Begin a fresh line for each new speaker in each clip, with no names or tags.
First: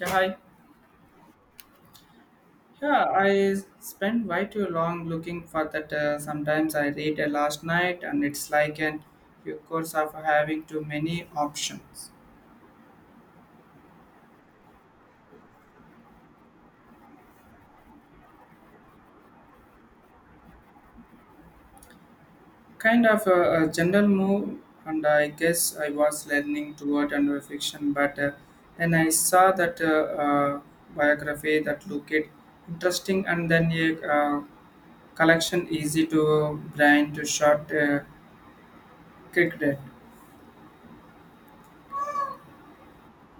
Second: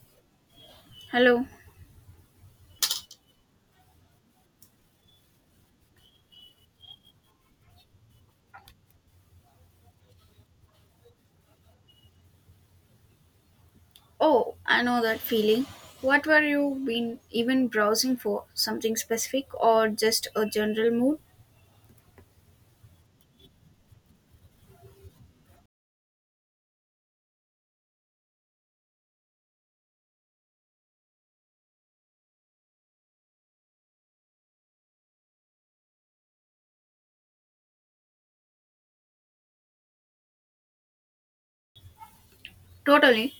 Yeah, I,
Hello.
yeah, I spent way too long looking for that. Sometimes I read a last night, and it's like an of course of having too many options.
Oh, I know that feeling. What were you been even browsing for? Something specific or just a general mood?
Kind of a general move, and I guess I was leaning toward under fiction, but then I saw that biography that looked interesting, and then a collection easy to brain to short cricket.
Totally.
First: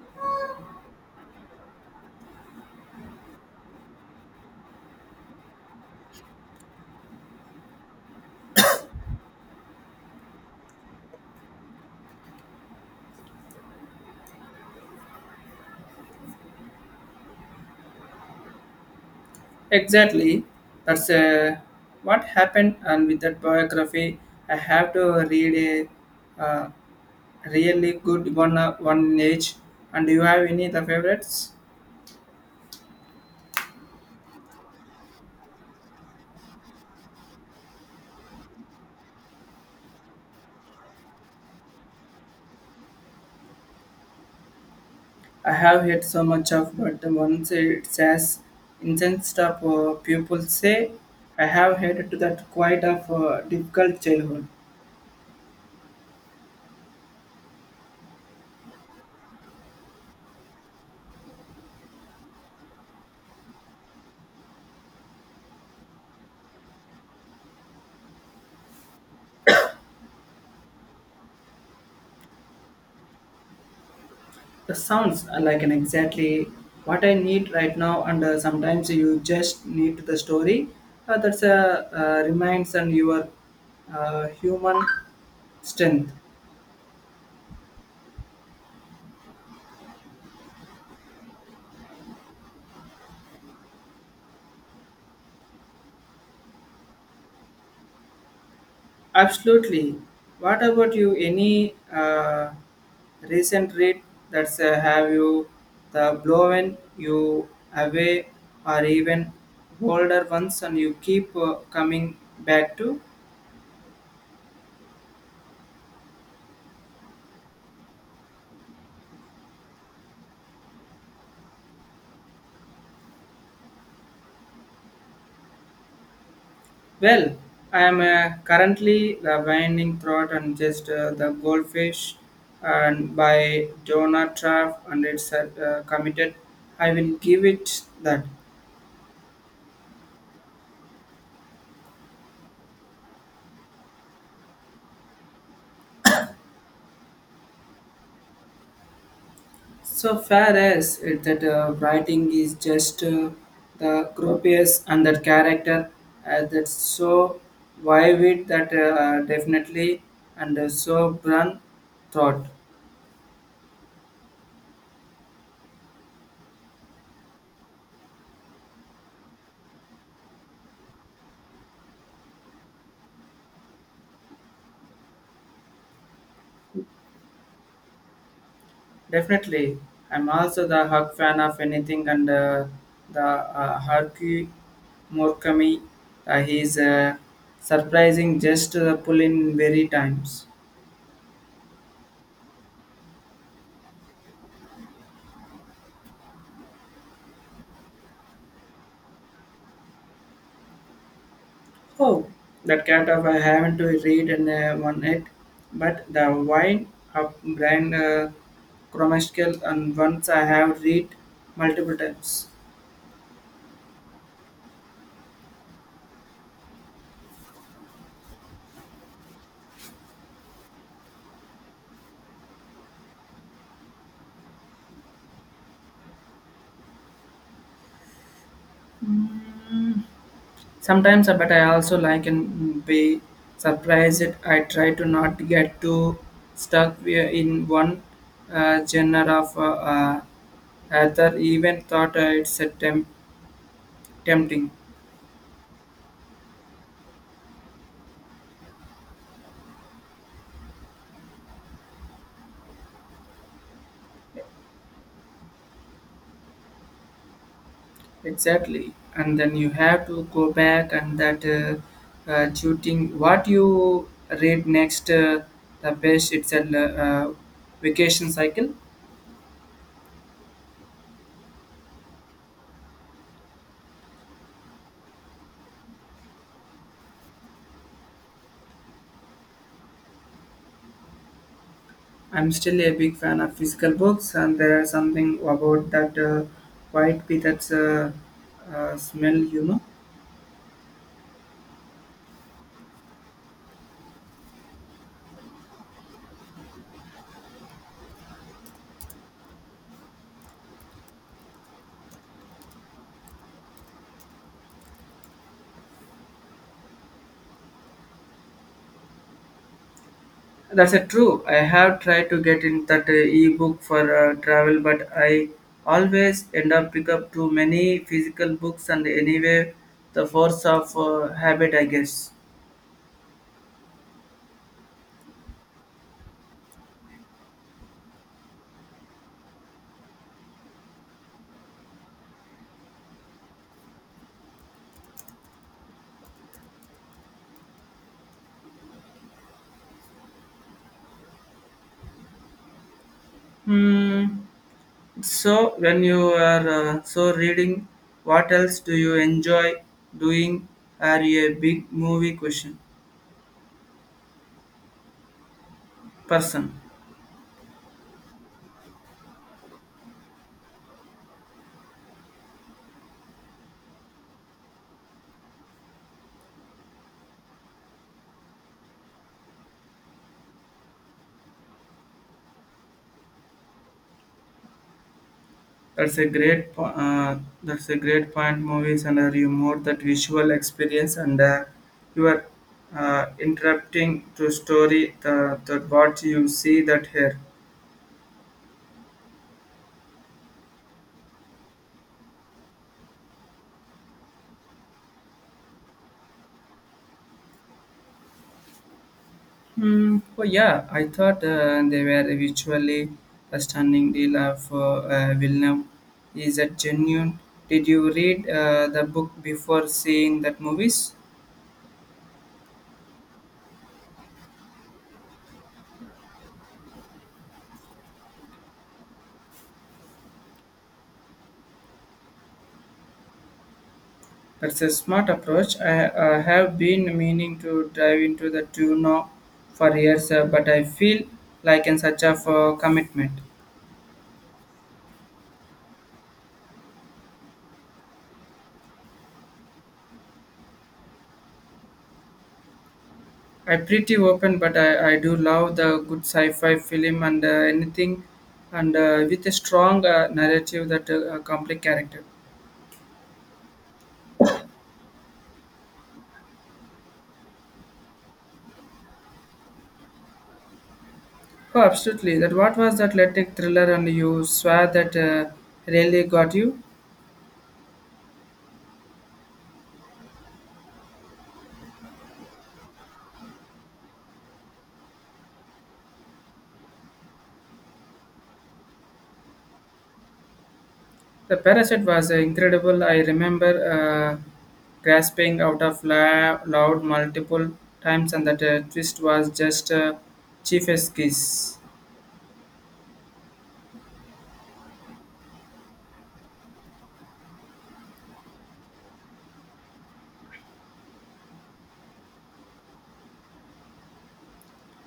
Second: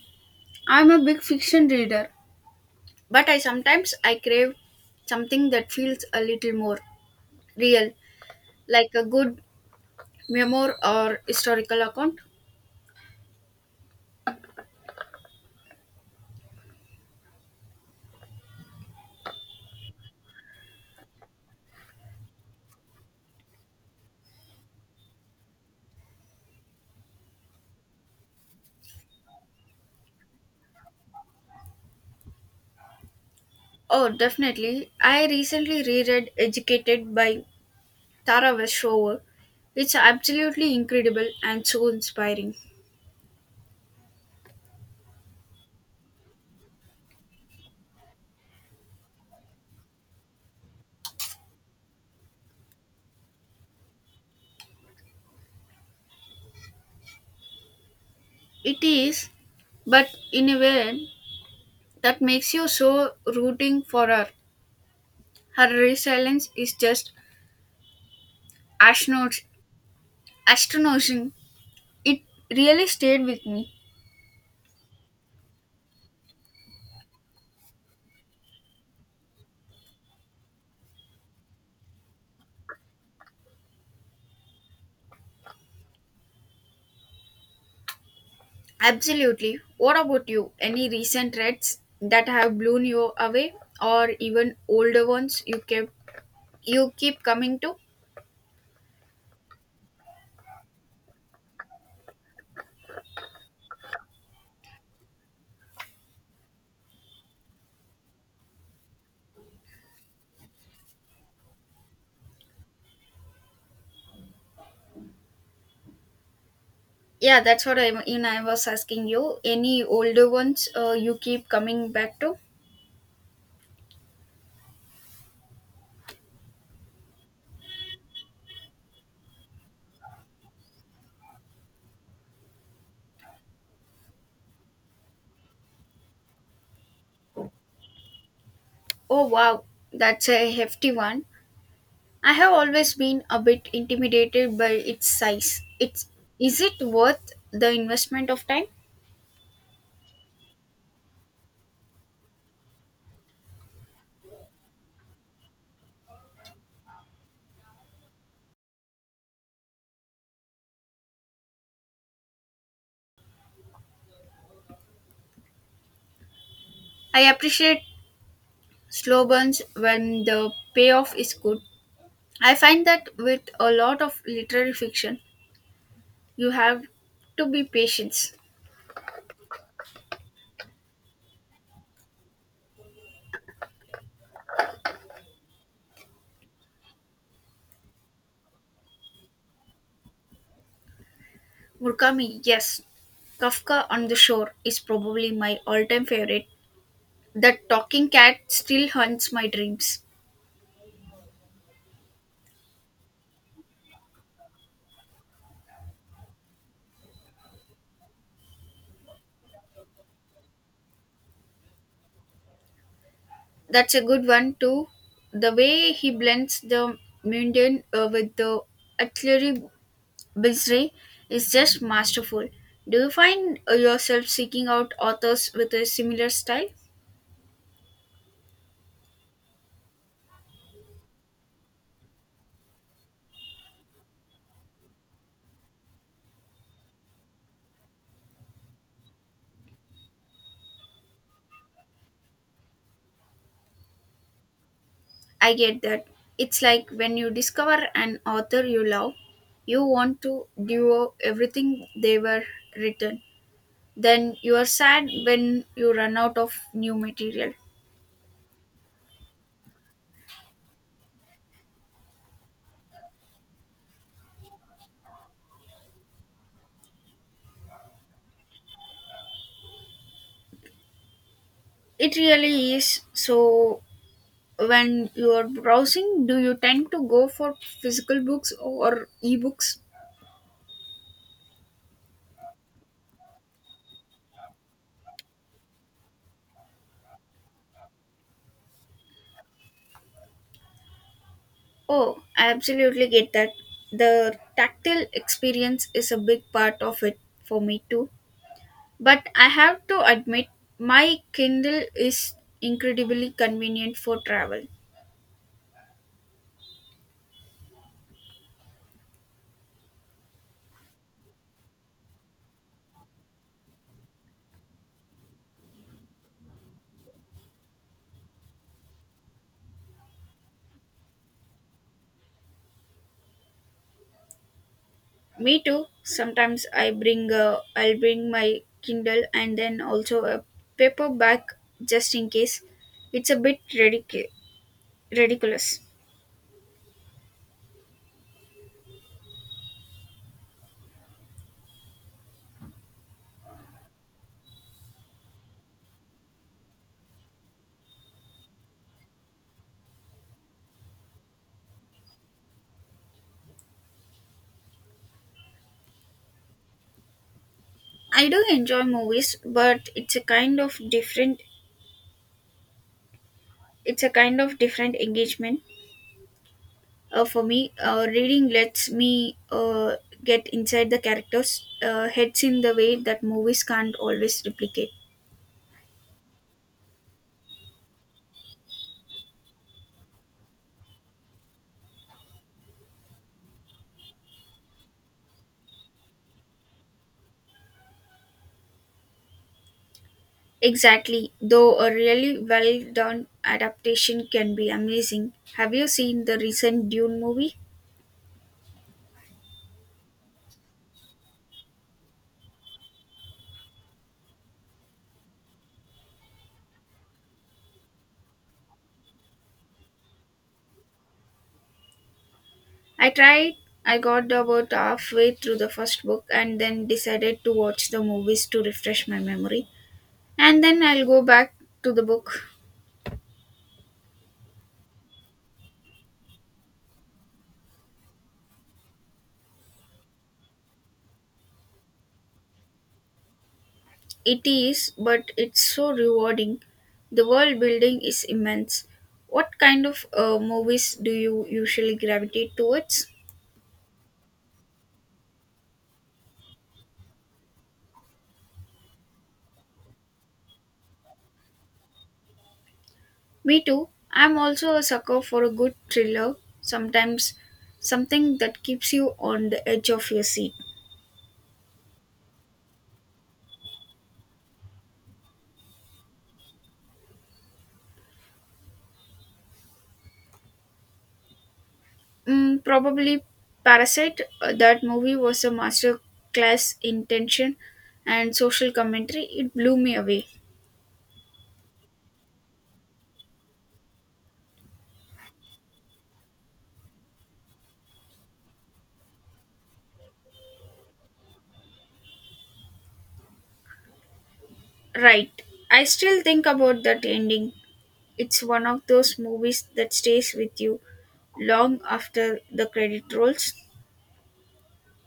I'm a big fiction reader, but I sometimes I crave something that feels a little more real, like a good memoir or historical account.
Exactly. That's what happened. And with that biography, I have to read a really good one. One age. And do you have any the favorites?
Oh, definitely. I recently reread Educated by Tara Westover. It's absolutely incredible and so inspiring.
I have heard so much of, but the ones it says incensed of people say, I have heard to that quite of difficult childhood.
It is, but in a way, that makes you so rooting for her. Her resilience is just astronaut- astonishing. It really stayed with me.
That sounds like an exactly what I need right now, and sometimes you just need the story. That's a reminds and your human strength.
Absolutely. What about you? Any recent threats that have blown you away, or even older ones you keep coming to?
Absolutely. What about you? Any recent read that's have you the blown you away, or even older ones, and you keep coming back to?
Yeah, that's what I mean. I was asking you. Any older ones you keep coming back to?
Well, I am currently The Winding Throat and just the Goldfish and by Donna Traff and it's committed. I will give it that.
Oh wow, that's a hefty one. I have always been a bit intimidated by its size. It's Is it worth the investment of time?
So far as it, that writing is just the gropius and that character that's so vivid that definitely and so brun thought.
I appreciate slow burns when the payoff is good. I find that with a lot of literary fiction, you have to be patient.
Definitely, I'm also the Hug fan of anything and the Haruki Murakami. He's surprising just to the pull in very times.
Murakami, yes. Kafka on the Shore is probably my all-time favorite. The talking cat still haunts my dreams.
Oh, that cat of I haven't to read and one it, but the wine of brand Chromatical and once I have read multiple times.
That's a good one too. The way he blends the mundane with the artillery bizarre is just masterful. Do you find yourself seeking out authors with a similar style?
Mm. Sometimes, but I also like and be surprised. I try to not get too stuck in one genre of author. Even thought it's a tempting,
I get that. It's like when you discover an author you love, you want to devour everything they were written. Then you are sad when you run out of new material.
exactly. And then you have to go back and that shooting. What you read next, the best. It's a vacation cycle.
It really is. So when you're browsing, do you tend to go for physical books or ebooks?
I'm still a big fan of physical books, and there are something about that white pea that's smell, you know.
Oh, I absolutely get that. The tactile experience is a big part of it for me too, but I have to admit my Kindle is incredibly convenient for travel.
That's a true. I have tried to get in that e-book for travel, but I always end up pick up too many physical books, and anyway, the force of habit, I guess.
Me too. Sometimes I'll bring my Kindle and then also a paperback, just in case. It's a bit ridiculous.
Hmm. So, when you are so reading, what else do you enjoy doing? Are you a big movie question person?
I do enjoy movies, but it's a kind of different engagement for me. Reading lets me get inside the characters' heads in the way that movies can't always replicate.
That's a that's a great point. Movies and are you more that visual experience and you are interrupting to story the that what you see that here.
Exactly. Though a really well done adaptation can be amazing. Have you seen the recent Dune movie?
Hmm. Oh yeah, I thought they were visually a stunning deal of Villeneuve. Is that genuine? Did you read the book before seeing that movies?
I tried. I got about halfway through the first book and then decided to watch the movies to refresh my memory. And then I'll go back to the book.
That's a smart approach. I have been meaning to dive into the tuna for years, but I feel like in such a commitment.
It is, but it's so rewarding. The world building is immense. What kind of movies do you usually gravitate towards?
I'm pretty open, but I do love the good sci-fi film and anything, and with a strong narrative that complex character.
Me too. I'm also a sucker for a good thriller, sometimes something that keeps you on the edge of your seat.
Oh, absolutely. That what was that athletic thriller, and you saw that really got you.
Mm, probably Parasite. That movie was a master class in tension and social commentary. It blew me away.
The parasite was incredible. I remember grasping out of loud multiple times, and that twist was just chief's kiss.
Right. I still think about that ending. It's one of those movies that stays with you long after the credit rolls.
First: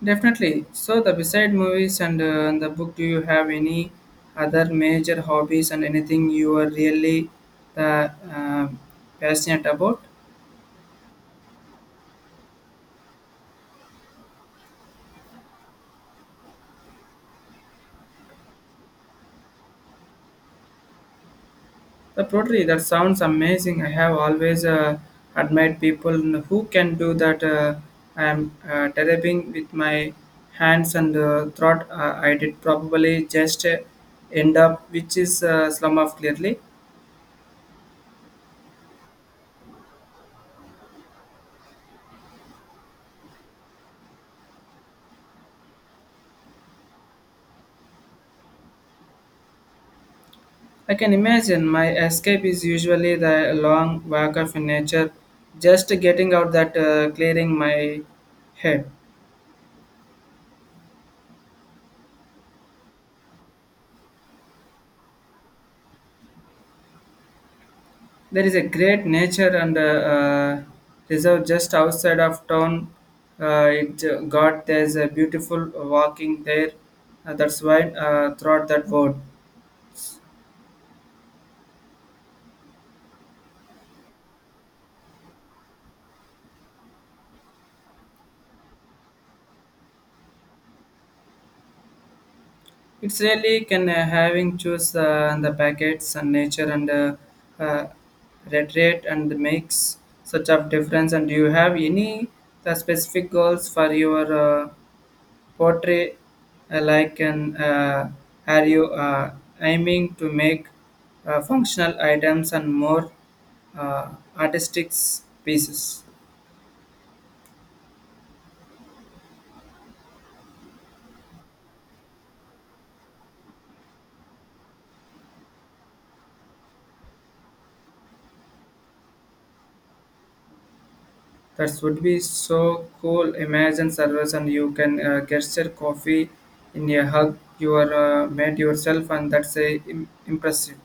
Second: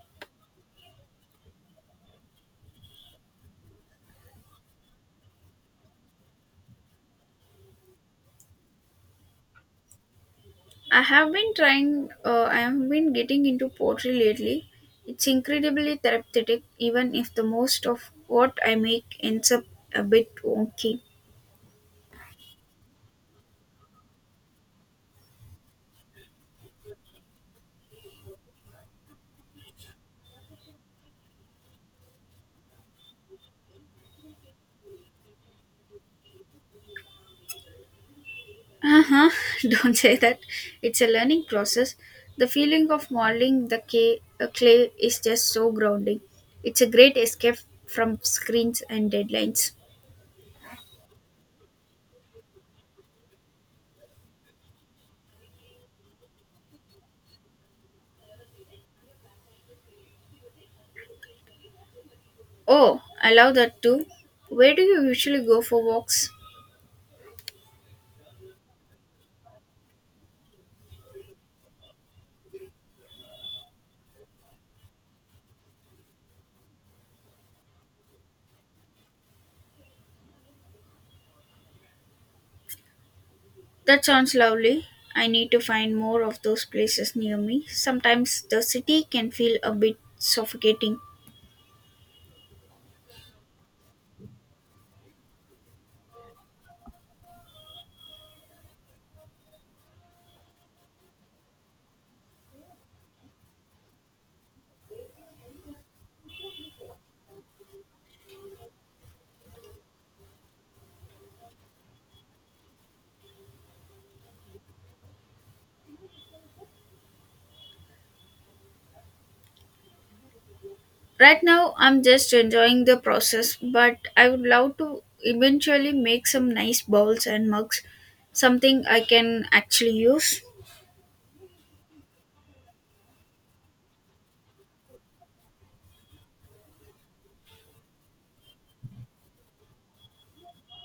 Definitely. So, the beside movies and the book, do you have any other major hobbies and anything you are really uh, uh, passionate about?
I have been getting into poetry lately. It's incredibly therapeutic, even if the most of what I make ends up a bit wonky.
The pottery that sounds amazing. I have always admired people who can do that. I am developing with my hands and thought I did probably just end up, which is slum of clearly.
Uh huh, don't say that. It's a learning process. The feeling of modeling the clay is just so grounding. It's a great escape from screens and deadlines.
I can imagine my escape is usually the long walk of nature, just getting out that clearing my head.
Oh, I love that too. Where do you usually go for walks?
There is a great nature and reserve just outside of town. It got there's a beautiful walking there. That's why throughout that word.
That sounds lovely. I need to find more of those places near me. Sometimes the city can feel a bit suffocating.
It's really can having choose the packets and nature and uh, reiterate and makes such of difference. And do you have any the specific goals for your uh, Portray like an are you aiming to make functional items and more uh, artistic pieces.
Right now, I'm just enjoying the process, but I would love to eventually make some nice bowls and mugs, something I can actually use.
That would be so cool. Imagine service and you can gesture coffee in a hug. You are made yourself and that's impressive.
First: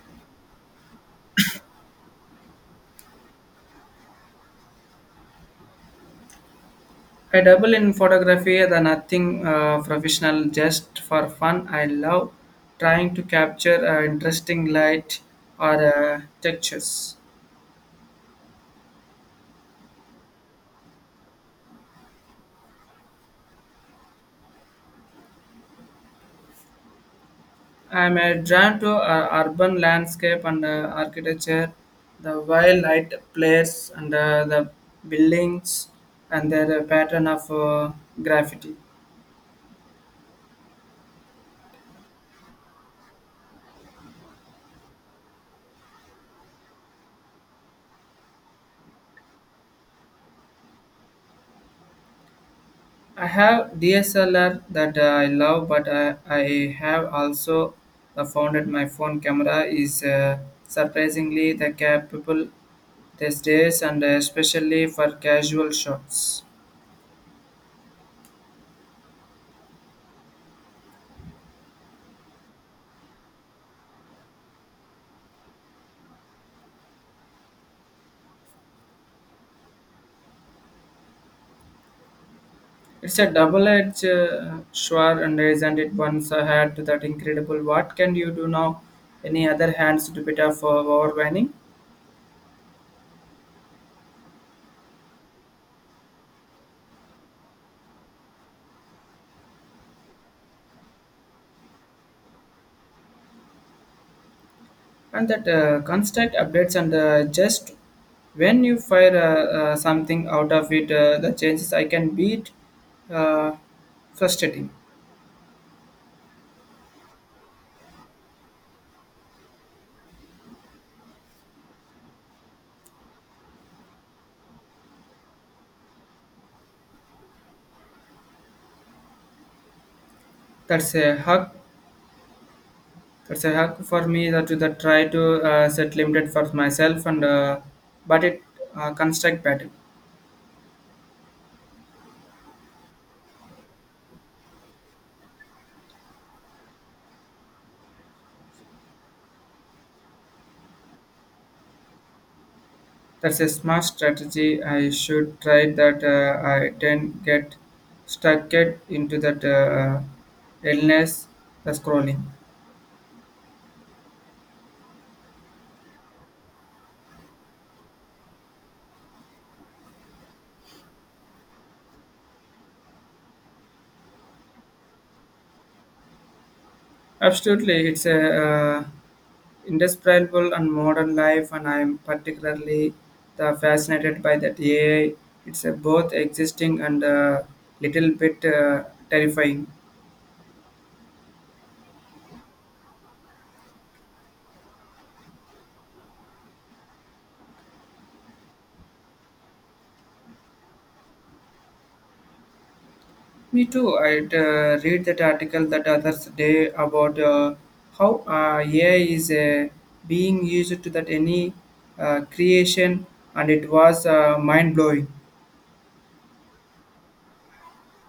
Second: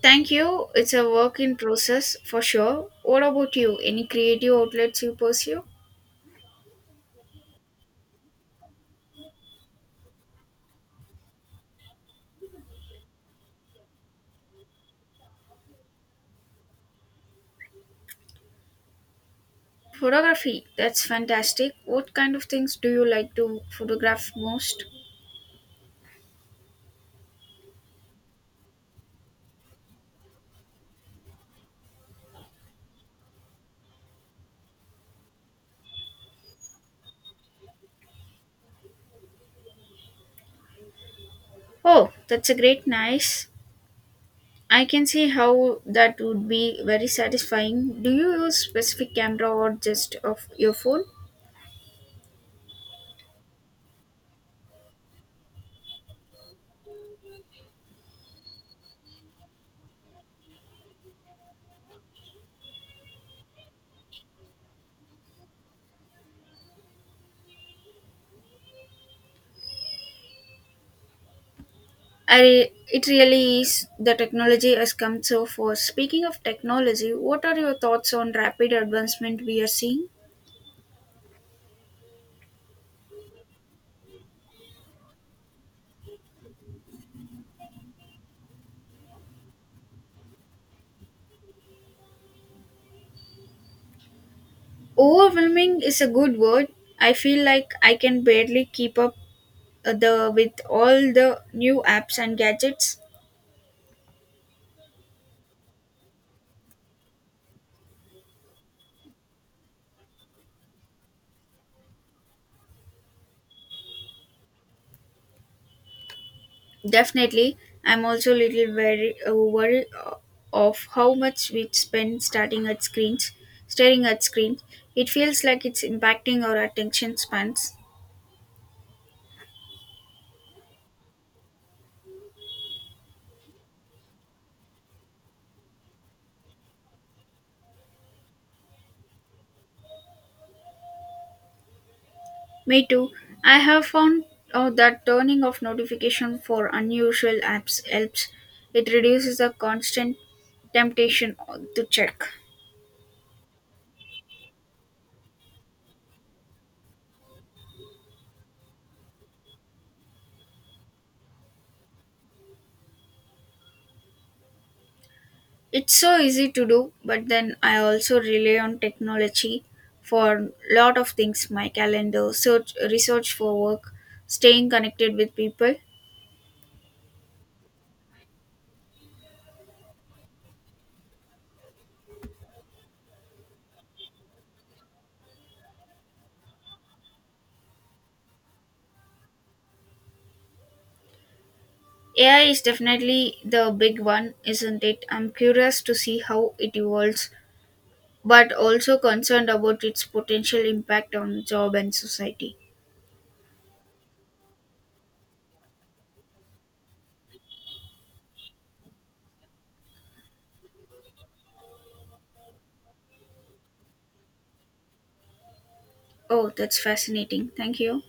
Thank you. It's a work in process for sure. What about you? Any creative outlets you pursue?
I dabble in photography, the nothing professional, just for fun. I love trying to capture interesting light or textures.
Photography, that's fantastic. What kind of things do you like to photograph most?
I'm drawn to urban landscape and architecture, the wild light place and the buildings and their pattern of graffiti.
Oh, that's a great nice. I can see how that would be very satisfying. Do you use specific camera or just of your phone?
I have DSLR that I love, but I have also found that my phone camera is surprisingly the capable these days, and especially for casual shots.
It really is. The technology has come so far. Speaking of technology, what are your thoughts on rapid advancement we are seeing?
It's a double-edged sword, and isn't it once I had that incredible? What can you do now? Any other hands to bit of overwhelming?
Overwhelming is a good word. I feel like I can barely keep up the with all the new apps and gadgets.
And that constant updates and just when you fire something out of it the changes I can beat uh, frustrating.
Definitely, I'm also a little worried of how much we spend staring at screens. It feels like it's impacting our attention spans.
That's a hug that's a hug for me that to that try to set limited for myself and but it construct pattern.
Me too. I have found out that turning off notification for unusual apps helps. It reduces the constant temptation to check.
That's a smart strategy. I should try that I didn't get stuck it into that illness the scrolling.
It's so easy to do, but then I also rely on technology for lot of things, my calendar, search research for work, staying connected with people.
Absolutely, it's a indescribable and modern life, and I am particularly the fascinated by that AI. It's both existing and a little bit terrifying.
AI is definitely the big one, isn't it? I'm curious to see how it evolves, but also concerned about its potential impact on job and society.
Me too. I read that article that others day about how AI is being used to that any creation, and it was mind blowing.
Oh, that's fascinating. Thank you.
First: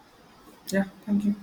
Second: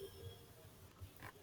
Yeah, thank you.